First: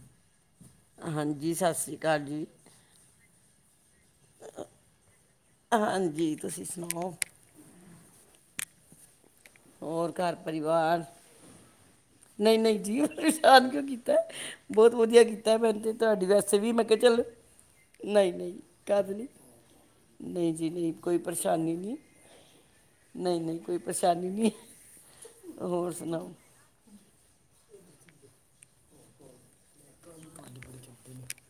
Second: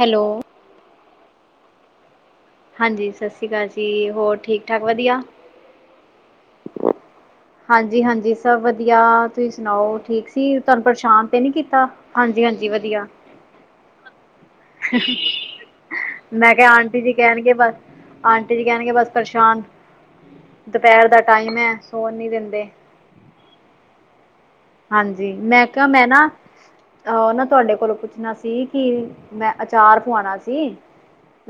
Hello ਹਾਂਜੀ ਸਤਿ ਸ਼੍ਰੀ ਅਕਾਲ ਜੀ ਹਾਂਜੀ ਸਤਿ ਸ਼੍ਰੀ ਅਕਾਲ ਜੀ ਹੋਰ ਠੀਕ ਠਾੱਕ ਵਧੀਆ ਹਾਂਜੀ ਤੁਸੀਂ ਸੁਣਾਓ ਹਾਂਜੀ ਹਾਂਜੀ ਸਭ ਵਧੀਆ ਤੁਸੀਂ ਸੁਣਾਓ ਹੋਰ ਠੀਕ ਘਰ ਸੀ ਤੁਹਾਨੂੰ ਪਰਿਵਾਰ ਪਰੇਸ਼ਾਨ ਤੇ ਨਹੀਂ ਕੀਤਾ ਹਾਂਜੀ ਨਹੀਂ ਹਾਂਜੀ ਨਹੀਂ ਜੀ ਵਧੀਆ। ਉਹ ਪਰੇਸ਼ਾਨ ਕਿਉਂ ਕੀਤਾ ਬਹੁਤ ਵਧੀਆ ਕੀਤਾ ਮੈਨੂੰ ਤੇ ਤੁਹਾਡੀ ਵੈਸੇ ਵੀ ਮੈਂ ਕਿਹਾ ਆਂਟੀ ਜੀ ਚੱਲ ਕਹਿਣਗੇ ਬਸ ਨਹੀਂ ਨਹੀਂ ਆਂਟੀ ਜੀ ਕਹਿਣਗੇ ਬਸ ਕੱਲ ਨਹੀਂ ਪਰੇਸ਼ਾਨ ਨਹੀਂ ਜੀ ਨਹੀਂ ਦੁਪਹਿਰ ਕੋਈ ਦਾ ਟਾਈਮ ਹੈ ਪਰੇਸ਼ਾਨੀ ਨਹੀਂ ਸੋਣ ਨੀ ਦਿੰਦੇ ਨਹੀਂ ਨਹੀਂ ਕੋਈ ਪਰੇਸ਼ਾਨੀ ਨਹੀਂ ਹਾਂਜੀ ਮੈਂ ਕਿਹਾ ਹੋਰ ਮੈਂ ਨਾ ਸੁਣਾਓ ਉਹਹ ਨਾ ਤੁਹਾਡੇ ਕੋਲੋਂ ਪੁੱਛਣਾ ਸੀ ਕਿ ਮੈਂ ਅਚਾਰ ਪਵਾਣਾ ਸੀ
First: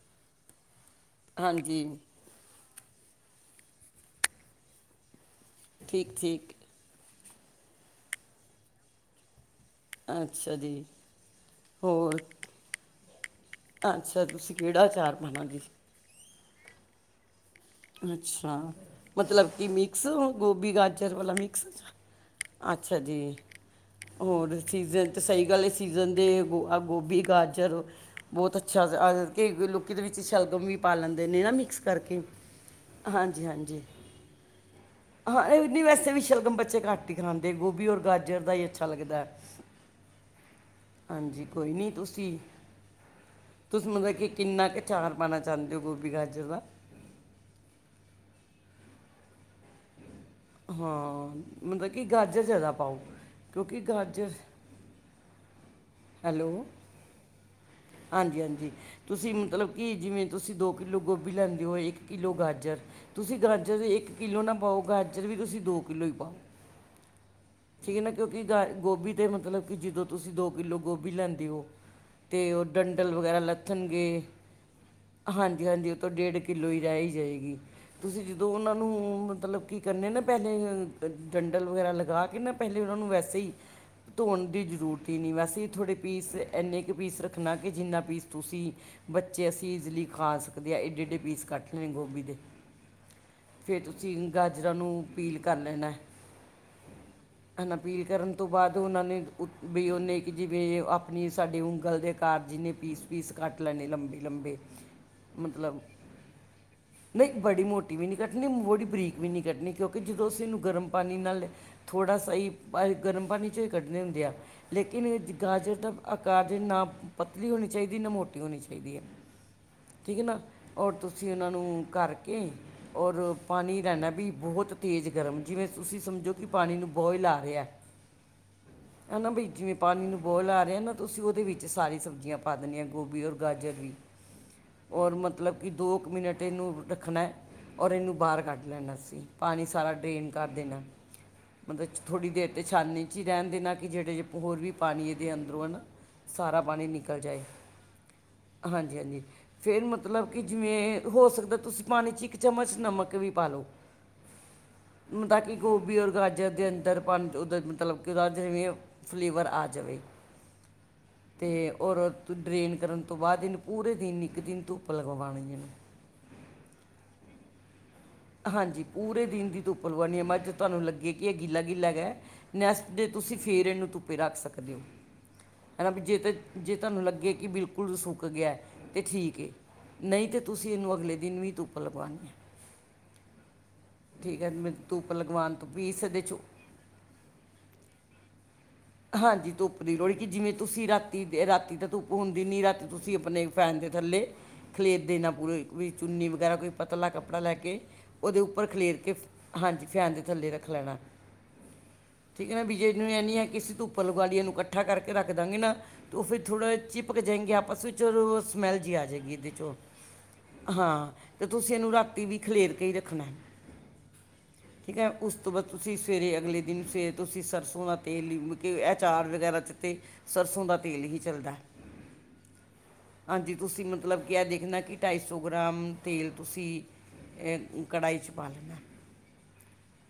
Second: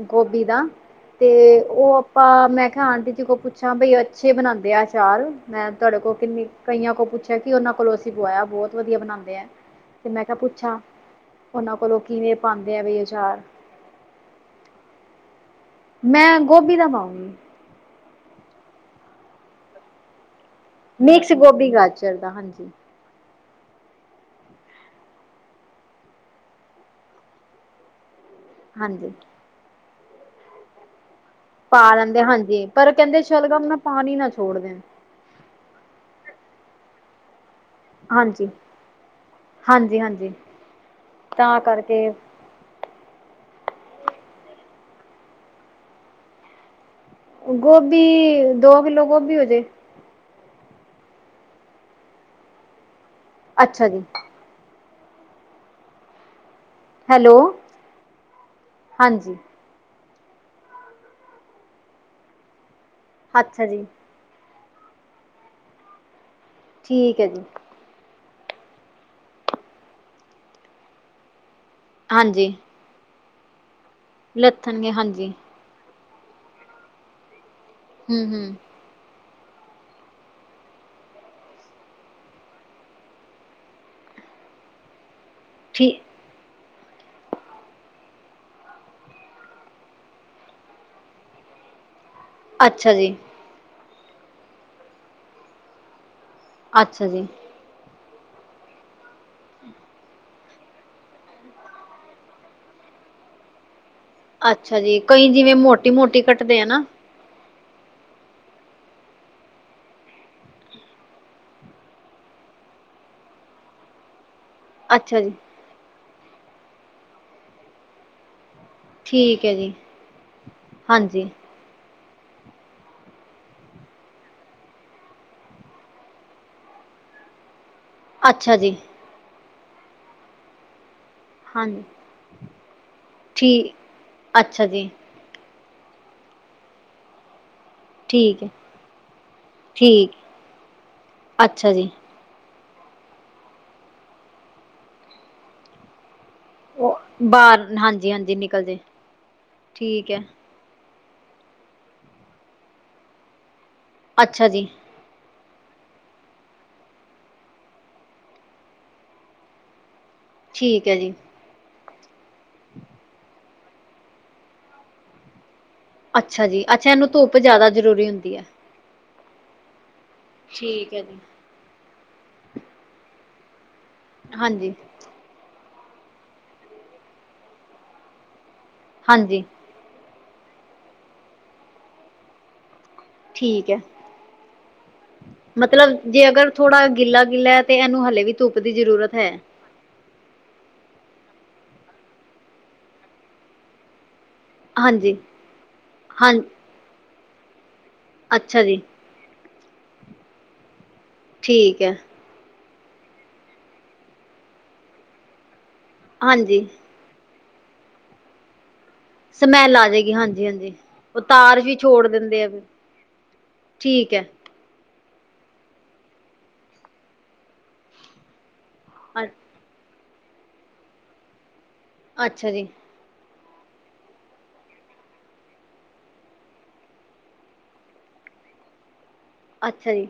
ਗੋਭੀ ਦਾ ਤੇ ਹਾਂਜੀ ਉਹ ਮੈਂ ਕਿਹਾ ਆਂਟੀ ਜੀ ਕੋਲ ਪੁੱਛਾਂ ਬਈ ਅੱਛੇ ਬਣਾਉਂਦੇ ਆ ਚਾਰ ਮੈਂ ਤੁਹਾਡੇ ਕੋਲ ਠੀਕ ਕਿੰਨੀ ਠੀਕ ਕਈਆਂ ਕੋਲ ਪੁੱਛਿਆ ਕਿ ਉਹਨਾਂ ਕੋਲੋਂ ਅਸੀਂ ਪੁਇਆ ਬਹੁਤ ਵਧੀਆ ਬਣਾਉਂਦੇ ਆ ਤੇ ਮੈਂ ਕਿਹਾ ਅੱਛਾ ਜੀ ਪੁੱਛਾਂ ਉਹਨਾਂ ਕੋਲੋਂ ਹੋਰ ਕਿਵੇਂ ਪਾਉਦੇ ਆ ਵੀ ਆਚਾਰ ਅੱਛਾ ਤੁਸੀਂ ਕਿਹੜਾ ਅ ਚਾਰ ਪਾਉਣਾ ਜੀ ਮੈਂ ਗੋਭੀ ਦਾ ਪਾਉਂਗੀ ਅੱਛਾ ਮਤਲਬ ਕਿ ਮਿਕਸ ਗੋਭੀ ਗਾਜਰ ਵਾਲਾ ਮਿਕਸ ਗੋਭੀ ਗਾਜਰ ਦਾ ਹਾਂਜੀ ਅੱ ੱਛ ਜੀ ਹੋਰ ਸੀਜ਼ਨ ਤਾਂ ਸਹੀ ਗੱਲ ਸੀਜ਼ਨ ਦੇ ਗੋਭੀ ਗਾਜਰ ਬਹੁਤ ਅੱਛਾ ਹਾਂਜੀ ਕ ਲੋਕੀ ਦੇ ਵਿੱਚ ਸ਼ਲਗਮ ਵੀ ਪਾ ਲੈਂਦੇ ਨੇ ਨਾ ਮਿਕਸ ਪਾ ਕਰਕੇ ਲੈਂਦੇ ਹਾਂਜੀ ਪਰ ਕਹਿੰਦੇ ਹਾਂਜੀ ਸ਼ਲਗਮ ਨਾਲ ਹਾਂਜੀ ਪਾਣੀ ਨਾ ਛੋੜਦੇਣ ਹਾਂ ਨਹੀਂ ਵੈਸੇ ਵੀ ਸ਼ਲਗਮ ਬੱਚੇ ਘਟ ਹੀ ਖਾਂਦੇ ਗੋਭੀ ਰ ਗਾ ਹਾਂਜੀ ਦਾ ਹੀ ਅੱਛਾ ਲੱਗਦਾ ਹਾਂਜੀ ਹਾਂਜੀ ਹਾਂਜੀ ਤਾਂ ਕੋਈ ਨਹੀਂ ਕਰਕੇ ਤੁਸੀਂ ਤੁਸੀਂ ਮਤਲਬ ਕਿ ਕਿੰਨਾ ਕੁ ਚਚਾਰ ਪਾਉਣਾ ਚਾਹੁੰਦੇ ਹੋ ਗੋਭੀ ਗਾਜਰ ਦਾ ਗੋਭੀ ਦੋ ਕਿਲੋ ਗੋਭੀ ਹੋਜੇ ਹਾਂ ਮਤਲਬ ਕਿ ਗਾਜਰ ਜਿਆਦਾ ਪਾਓ ਕਿਉਂਕਿ ਅੱਛਾ ਜੀ ਗਾਜਰ ਹੈਲੋ ਹੈਲੋ ਹਾਂਜੀ ਹਾਂਜੀ ਤੁਸੀਂ ਹਾਂਜੀ ਮਤਲਬ ਕਿ ਜਿਵੇਂ ਤੁਸੀਂ ਦੋ ਕਿੱਲੋ ਗੋਭੀ ਲੈਂਦੇ ਹੋ ਇੱਕ ਕਿੱਲੋ ਗਾਜਰ ਤੁਸੀਂ ਅੱਛਾ ਗਾਜਰ ਜੀ, ਦੇ ਇੱਕ ਕਿੱਲੋ ਨਾ ਪਾਓ ਗਾਜਰ ਵੀ ਤੁਸੀਂ ਦੋ ਕਿੱਲੋ ਹੀ ਪਾਓ ਠੀਕ ਹੈ ਜੀ ਠੀਕ ਹੈ ਨਾ ਕਿਉਂਕਿ ਗਾ ਗੋਭੀ ਤੇ ਮਤਲਬ ਕਿ ਜਦੋਂ ਤੁਸੀਂ ਦੋ ਕਿੱਲੋ ਗੋਭੀ ਲੈਂਦੇ ਹੋ ਹਾਂਜੀ, ਤੇ ਉਹ ਡੰਡਲ ਵਗੈਰਾ ਲੱਥਣਗੇ ਲੱਥਣਗੇ ਹਾਂਜੀ ਹਾਂਜੀ ਉਹ ਤੋਂ ਡੇਢ ਕਿੱਲੋ ਹੀ ਰਹਿ ਹੀ ਜਾਏਗੀ ਤੁਸੀਂ ਹੂੰ-ਹੂੰ ਜਦੋਂ ਉਹ ਮਤਲਬ ਕੀ ਕਰਨ ਨਾ ਪਹਿਲਾਂ ਡੰਡਲ ਵਗੈਰਾ ਲਗਾ ਕੇ ਨਾ ਪਹਿ ਉਹਨਾਂ ਨੂੰ ਵੈਸੇ ਹੀ ਧੋਣ ਦੀ ਜ਼ਰੂਰਤ ਹੀ ਨਹੀਂ ਵੈਸੇ ਠੀ ਥੋੜ੍ਹੇ ਪੀਸ ਇੰਨੇ ਕੁ ਪੀਸ ਰੱਖਣਾ ਕਿ ਜਿੰਨਾ ਪੀਸ ਤੁਸੀਂ ਬੱਚੇ ਅਸੀਂ ਇਈਜ਼ਲੀ ਖਾ ਸਕਦੇ ਹਾਂ ਏਡੇ ਏਡੇ ਪੀਸ ਕੱਟ ਲੈ ਗੋਭੀ ਦੇ ਅੱਛਾ ਜੀ ਫਿਰ ਤੁਸੀਂ ਗਾਜਰਾਂ ਨੂੰ ਪੀਲ ਕਰ ਲੈਣਾ ਅੱਛਾ ਜੀ ਹਨ ਅਪੀਲ ਕਰਨ ਤੋਂ ਬਾਅਦ ਉਹਨਾਂ ਨੇ ਵੀ ਉਹਨੇ ਕਿ ਜਿਵੇ ਆਪਣੀ ਸਾਡੀ ਉਂਗਲ ਦੇ ਕਾਰ ਜਿੰਨੇ ਪੀਸ ਪੀਸ ਕੱਟ ਲੈਣੇ ਲੰਬੇ ਲੰਬੇ ਅੱਛਾ ਜੀ ਕਈ ਜਿਵੇਂ ਮਤਲਬ ਮੋਟੀ ਮੋਟੀ ਕੱਟਦੇ ਆ ਨਾ ਨਹੀਂ ਬੜੀ ਮੋਟੀ ਵੀ ਨਹੀਂ ਕੱਟਣੀ ਬੜੀ ਬਰੀਕ ਵੀ ਨਹੀਂ ਕੱਟਣੀ ਕਿਉਂਕਿ ਜਦੋਂ ਅਸੀਂਨੂੰ ਗਰਮ ਪਾਣੀ ਨਾਲ ਲੈ, ੋੜਾ ਸਹੀ ਗਰਮ ਪਾਣੀ ਚ ਹੀ ਕੱਢਣੇ ਹੁੰਦੇ ਆ ਲੇਕਿਨ ਅੱਛਾ ਜੀ। ਗਾਜਰ ਦਾ ਆਕਾਰਜ ਨਾ ਪਤਲੀ ਹੋਣੀ ਚਾਹੀਦੀ ਨਾ ਮੋਟੀ ਹੋਣੀ ਚਾਹੀਦੀ ਾਹੀ ਹੈ ਠੀਕ ਹੈ ਜੀ, ਠੀਕ ਹੈ ਨਾ ਔਰ ਹਾਂਜੀ, ਤੁਸੀਂ ਉਹਨਾਂ ਨੂੰ ਕਰਕੇ ਔਰ ਪਾਣੀ ਰਹਿਣਾ ਵੀ ਬਹੁਤ ਤੇਜ਼ ਗਰਮ ਜਿਵੇਂ ਤੁਸੀਂ ਸਮਝੋ ਕਿ ਪਾਣੀ ਨੂੰ ਬੋਇਲ ਆ ਰਿਹਾ ਅੱਛਾ ਜੀ ਹਨਾ ਬ ਜਿਵੇਂ ਪਾਣੀ ਨੂੰ ਬੋਲ ਆ ਰਿਹਾ ਨਾ ਤੁਸੀਂ ਉਹਦੇ ਵਿੱਚ ਹਾਂਜੀ, ਸਾਰੀ ਸਬਜ਼ੀਆਂ ਪਾ ਦਿੰਦੇ ਹਾਂ ਗੋਭੀ ਔਰ ਠੀ ਗਾਜਰ ਵੀ ਅੱਛਾ ਜੀ, ਔਰ ਮਤਲਬ ਕਿ ਦੋ ਕੁ ਮਿਨਟ ਏਨੂੰ ਰੱਖਨਾ, ਓਰ ਏਨੂੰ ਬਾਰ ਠੀਕ ਹੈ, ਕਾੱਡ ਲੈਨਾ ਸੀ। ਪਾਨੀ ਸਾਰਾ ਠੀਕ, ਡਰੇਨ ਕਾਰ ਦੇਨਾ, ਅੱਛਾ ਮਤਲਬ ਜੀ। ਥੋੜੀ ਦੇਰ ਤੇ ਛਾਨੀ ਚੀ ਰੈਨ ਦੇਨਾ ਕਿ ਜੇੜੇ ਜੇ ਹੋਰ ਵੀ ਪਾਨੀ ਏਦੇ ਅੰਦਰੋਂ ਐ ਨਾ ਸਾਰਾ ਪਾਨੀ ਉਹ ਨਿਕਲ ਜਾਏ। ਬਾਹਰ ਹਾਂਜੀ-ਹਾਂਜੀ ਨਿਕਲ ਜੇ, ਹਾਂਜੀ, ਹਾਂਜੀ, ਫੇਰ ਠੀਕ ਹੈ, ਮਤਲਬ ਕਿ ਜਿਵੇਂ ਹੋ ਸਕਦਾ ਤੁਸੀ ਪਾਨੀ ਚ ਇੱਕ ਚਮਚ ਨਮਕ ਵੀ ਪਾਲੋ ਅੱਛਾ ਜੀ। ਮ ਤਾਂ ਕਿ ਗੋਭੀ ਓਰ ਗਾਜਰ ਦੇ ਅੰਦਰ [unintelligible] ਫਲੇਵਰ ਆ ਜਵੇ। ਠੀਕ ਐ ਜੀ। ਤੇ ਓਰ ਡਰੇਨ ਕਰਨ ਤੋ ਬਾਦ ਏਨ ਪੂਰੇ ਦਿਨ ਇੱਕ ਦਿਨ ਧੁੱਪ ਲਗਵਾਣੀ ਏ। ਅੱਛਾ ਜੀ, ਅੱਛਾ ਏਨੂੰ ਧੁੱਪ ਜੈਦਾ ਜ਼ਰੂਰੀ ਹੁੰਦੀ ਏ। ਹਾਂਜੀ, ਪੂਰੇ ਦਿਨ ਦੀ ਧੁੱਪ ਲਵਾਣੀ ਏ, ਮੱਜ ਤੋਆਨੂੰ ਠੀਕ ਹੈ ਲੱਗੇ ਜੀ, ਕਿ ਅ ਗਿਲਾ, ਗਿਲਾ ਹੈਗਾ, ਨੈਸਟ ਡੇ ਤੂਸੀ ਫੇਰ ਏਨੂੰ ਧੁੱਪੇ ਰਾੱਖ ਸਕਦੇ ਓ। ਹਾਂਜੀ-ਹਾਂਜੀ। ਹੈਨਾ ਵੀ ਜੇ ਤੇ, ਜੇ ਤਾਨੂੰ ਲੱਗੇ ਕਿ ਬਿਲਕੁਲ ਸੁੱਕ ਗੇਆ, ਤੇ ਠੀਕ ਏ। ਨਈ ਤੇ ਤੁਸੀ ਏਨੂੰ ਅਗਲੇ ਦਿਨ ਵੀ ਧੁੱਪ ਲਵਾਣੀ ਐ। ਠੀਕ ਐ। ਠੀਕ ਐ, ਮੈਂ ਧੁੱਪ ਲਗਵਾਨ ਮਤਲਬ ਜੇ ਅਗਰ ਥੋੜਾ ਗਿੱਲਾ, ਗਿੱਲਾ ਤੇ ਏਨੂੰ ਹਲੇ ਵੀ ਧੁੱਪ ਦੀ ਜ਼ਰੂਰਤ ਹੈ। ਹਾਂਜੀ, ਧੁੱਪ [unintelligible] ਜਿਵੇਂ ਤੁਸੀ‌ ਰਾਤੀ ਦੇ ਰਾਤੀ ਤੇ ਧੁੱਪ ਹੁੰਦੀ ਨੀ, ਰਾਤੀ ਤੁਸੀ ਆਪਨੇ ਫੈਨ ਦੇ ਥੱਲੇ ਖਲੇਰ ਹਾਂਜੀ, ਦੇਨਾ ਪੂਰੇ ਵੀ ਚੁੰਨੀ ਹਾਂ ਵਗੈਰਾ ਕੋਈ ਪਤਲਾ ਕੱਪੜਾ ਲੈ ਕੇ, ਓਦੇ ਅੱਛਾ ਉੱਪਰ ਜੀ ਖਲੇਰ ਕੇ ਹਾਂਜੀ, ਫੈਨ ਦੇ ਥੱਲੇ ਰੱਖ ਲੈਣਾ। ਠੀਕ ਐ। ਠੀਕ ਐ‌ ਨਾ ਵੀ ਜੇ ਏਨੂੰ ਏ ਨੀ ਐ, ਕਿ ਅਸੀ ਧੁੱਪ ਲਵਾਲੀ ਨੂੰ ਕੱਠਾ ਕਰਕੇ ਰਾੱਖ ਦਾਂਗੇ ਨਾ ਓ ਫਿਰ ਹਾਂਜੀ, ਥੋੜਾ ਚੀ ਪੱਗ ਜਾਏਂਗੇ ਆਪਾਸ ਵਿੱਚ [unintelligible] ਸਮੈਲ ਜੀ ਆ ਜੇਗੀ। ਇਦੇ ਚੋ ਸਮੈਲ ਆ ਜਾਏਗੀ ਹਾਂਜੀ-ਹਾਂਜੀ। ਹਾਂ, ਉਹ ਤੇ ਤਾਰ ਤੁਸੀ ਵੀ ਏਨੂੰ ਛੋੜ ਰਾਤੀ ਵੀ ਦਿੰਦੇ ਆ ਫਿਰ ਖਲੇਰ ਕੇ ਰੱਖਨਾ ਠੀਕ ਹੈ। ਠੀਕ ਐ, ਉਸ ਤੋ ਬਾਦ ਤੁਸੀ ਸਵੇਰੇ ਅਗਲੇ ਦਿਨ ਸਵੇਰ ਤੁਸੀ ਸਰਸੋਂ ਦਾ ਤੇਲ ਲਿੰਬ ਕੇ ਅਚਾਰ ਅ- ਵਗੈਰਾ ਚ ਤੇ ਸਰਸੋਂ ਦਾ ਤੇਲ ਹੀ ਚੱਲਦਾ। ਅੱਛਾ ਜੀ। ਹਾਂਜੀ, ਤੁਸੀ ਮਤਲਬ ਕੀ ਏ ਦੇਖਨਾ ਕਿ ਢਾਈ ਸੋ ਗ੍ਰਾਮ ਤੇਲ ਤੁਸੀ ਏ‌ ਕੜਾਈ ਚ ਪਾ ਲੈਨਾ। ਅੱਛਾ ਜੀ।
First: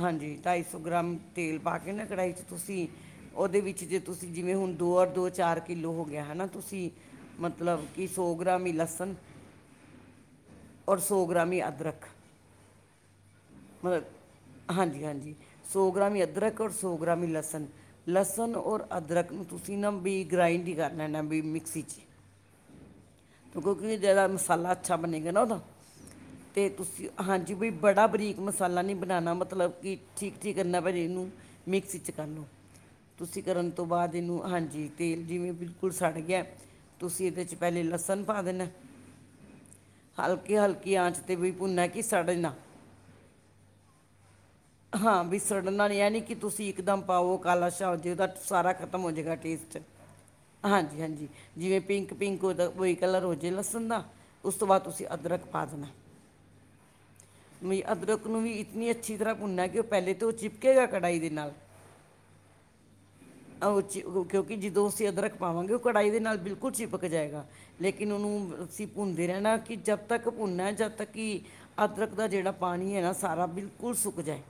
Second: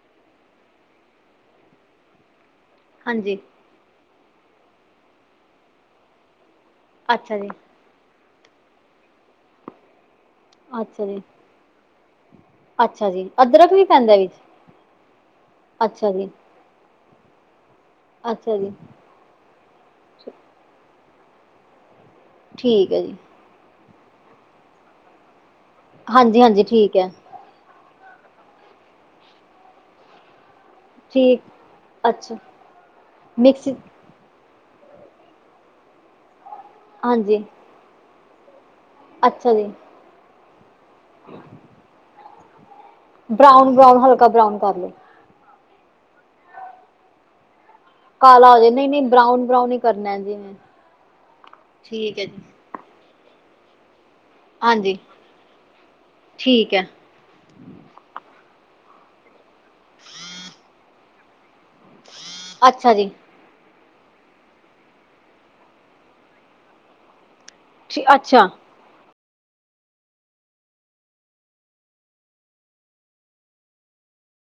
ਹਾਂਜੀ, ਢਾਈ ਸੋ ਗ੍ਰਾਮ ਤੇਲ ਪਾ ਕੇ ਨਾ ਕੜਾਈ ਚ ਤੁਸੀ, ਹਾਂਜੀ, ਓਦੇ ਵੀ ਜੀਦੇ ਤੁਸੀਂ ਜਿਵੇਂ ਹੁਨ ਦੋ ਓਰ ਦੋ ਚਾਰ ਕਿੱਲੋ ਹੋਗੇਆ ਹੈਨਾ, ਤੁਸੀ ਅੱਛਾ ਜੀ, ਮਤਲਬ ਕੀ ਸੋ ਗ੍ਰਾਮ ਈ ਲਸਨ, ਓਰ ਅੱਛਾ ਜੀ। ਸੋ ਗ੍ਰਾਮ ਈ ਅਦਰਕ ਅੱਛਾ ਜੀ, ਅਦਰਕ ਵੀ ਪੈਂਦਾ ਵਿੱਚ [unintelligible] ਹਾਂਜੀ, ਹਾਂਜੀ ਸੋ ਅੱਛਾ ਗ੍ਰਾਮ ਈ ਜੀ, ਅਦਰਕ ਓਰ ਸੋ ਗ੍ਰਾਮ ਈ ਲਸਨ, ਲਸਨ ਅੱਛਾ ਜੀ, ਓਰ ਅਦਰਕ ਨੂੰ ਤੁਸੀ ਨਾ ਬੀ ਗ੍ਰਾਇੰਡ ਈ ਕਾੱਰ ਲੈਨਾ ਬਈ ਮਿਕਸੀ ਚ ਠੀਕ ਐ ਜੀ। ਕੋਕਿ ਜਿਆਦਾ ਮਸਾਲਾ ਅੱਛਾ ਬਣੀ ਗ ਨਾ ਤਾਂ ਹਾਂਜੀ-ਹਾਂਜੀ ਅਤੇ ਠੀਕ ਤੁਸੀਂ ਹੈ, ਹਾਂਜੀ ਵੀ ਬੜਾ ਬਰੀਕ ਮਸਾਲਾ ਨਹੀਂ ਬਣਾਉਣਾ ਮਤਲਬ ਕਿ ਠੀਕ ਠੀਕ ਕਰਨਾ ਭ ਜ ਇਹਨੂੰ ਠੀਕ ਮਿਕਸੀ 'ਚ ਕਰ ਅੱਛਾ ਲਉ ਤੁਸੀਂ ਕਰਨ ਮਿਕਸੀ ਤੋਂ ਬਾਅਦ ਇਹਨੂੰ ਹਾਂਜੀ ਤੇਲ ਜਿਵੇਂ ਬਿਲਕੁਲ ਸੜ ਗਿਆ ਤੁਸੀਂ ਹਾਂਜੀ, ਇਹਦੇ 'ਚ ਪਹਿਲੇ ਲਸਣ ਪਾ ਦੇ ਨੇ ਅੱਛਾ ਜੀ। ਹਲਕੇ, ਹਲਕੀ ਆਂਚ ਤੇ ਵੀ ਭੁੰਨ ਨਾ, ਕਿ ਸੜੇ ਨਾ ਬਰਾਊਨ, ਬਰਾਊਨ ਹਲਕਾ ਬਰਾਊਨ ਕਾੱਰ ਲੋ। ਹਾਂ, ਬੀ ਸੜਨਾ ਨ ਐਨੀ ਕਿ ਤੁਸੀ ਇੱਕਦਮ ਪਾਓ ਕਾਲਾ ਸ਼ਾਹ ਜੇ ਓਦਾ ਕਾਲਾ ਹੋ ਜਾਏ ਸਾਰਾ ਨਹੀਂ ਖਤਮ ਨਹੀਂ ਹੋ ਜੇਗਾ ਬਰਾਊਨ ਬਰਾਊਨ ਟੇਸਟ। ਹੀ ਕਰਨਾ ਜੀ ਨੇ ਹਾਂਜੀ, ਹਾਂਜੀ ਜਿਵੇਂ ਪਿੰਕ, ਠੀਕ ਹੈ ਜੀ ਪਿੰਕ ਓਦਾ ਵੋਈ ਕਲਰ ਹੋ ਜੇ ਲਸਨ ਦਾ, ਉਸ ਤੋ ਬਾਦ ਹਾਂਜੀ ਤੁਸੀ ਅਦਰਕ ਪਾ ਦੇਨਾ। ਠੀਕ ਐ। ਮਈ ਅਦਰਕ ਨੂੰ ਵੀ ਇਤਨੀ ਅੱਛੀ ਤਰਾਂ ਭੁੰਨਾ, ਕਿ ਓ ਪੈਲੇ ਤੋ ਚਿਪਕੇਗਾ ਕੜਾਈ ਦੇ ਨਾਲ ਅੱਛਾ ਜੀ। [unintelligible] ਕਯੋਕਿ ਜਦੋ ਅਸੀ ਅਦਰਕ ਪਾਵਾਂਗੇ ਓ ਕੜਾਈ ਦੇ ਨਾਲ ਬਿਲਕੁਲ ਚਿਪਕ ਜਾਏਗਾ। ਲੇਕਿਨ ਉਹਨੂੰ ਅੱਛਾ ਅਸੀਂ ਭੁੰਨਦੇ ਰਹਿਣਾ ਕਿ ਜਦ ਤੱਕ ਭੁੰਨਨਾ ਜਦ ਤੱਕ ਕਿ ਅਦਰਕ ਦਾ ਜਿਹੜਾ ਪਾਣੀ ਹੈ ਨਾ ਸਾਰਾ ਬਿਲਕੁਲ ਸੁੱਕ ਜਾਏ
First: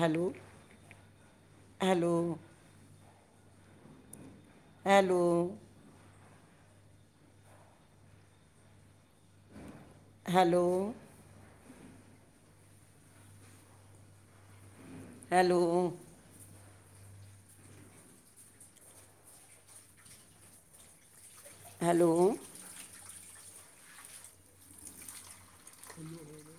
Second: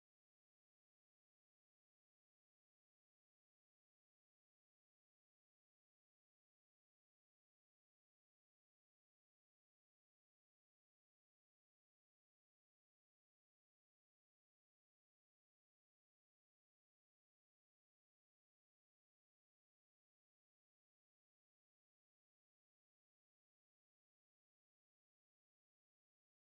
hello hello hello hello hello hello ਠੀਕ ਹੈ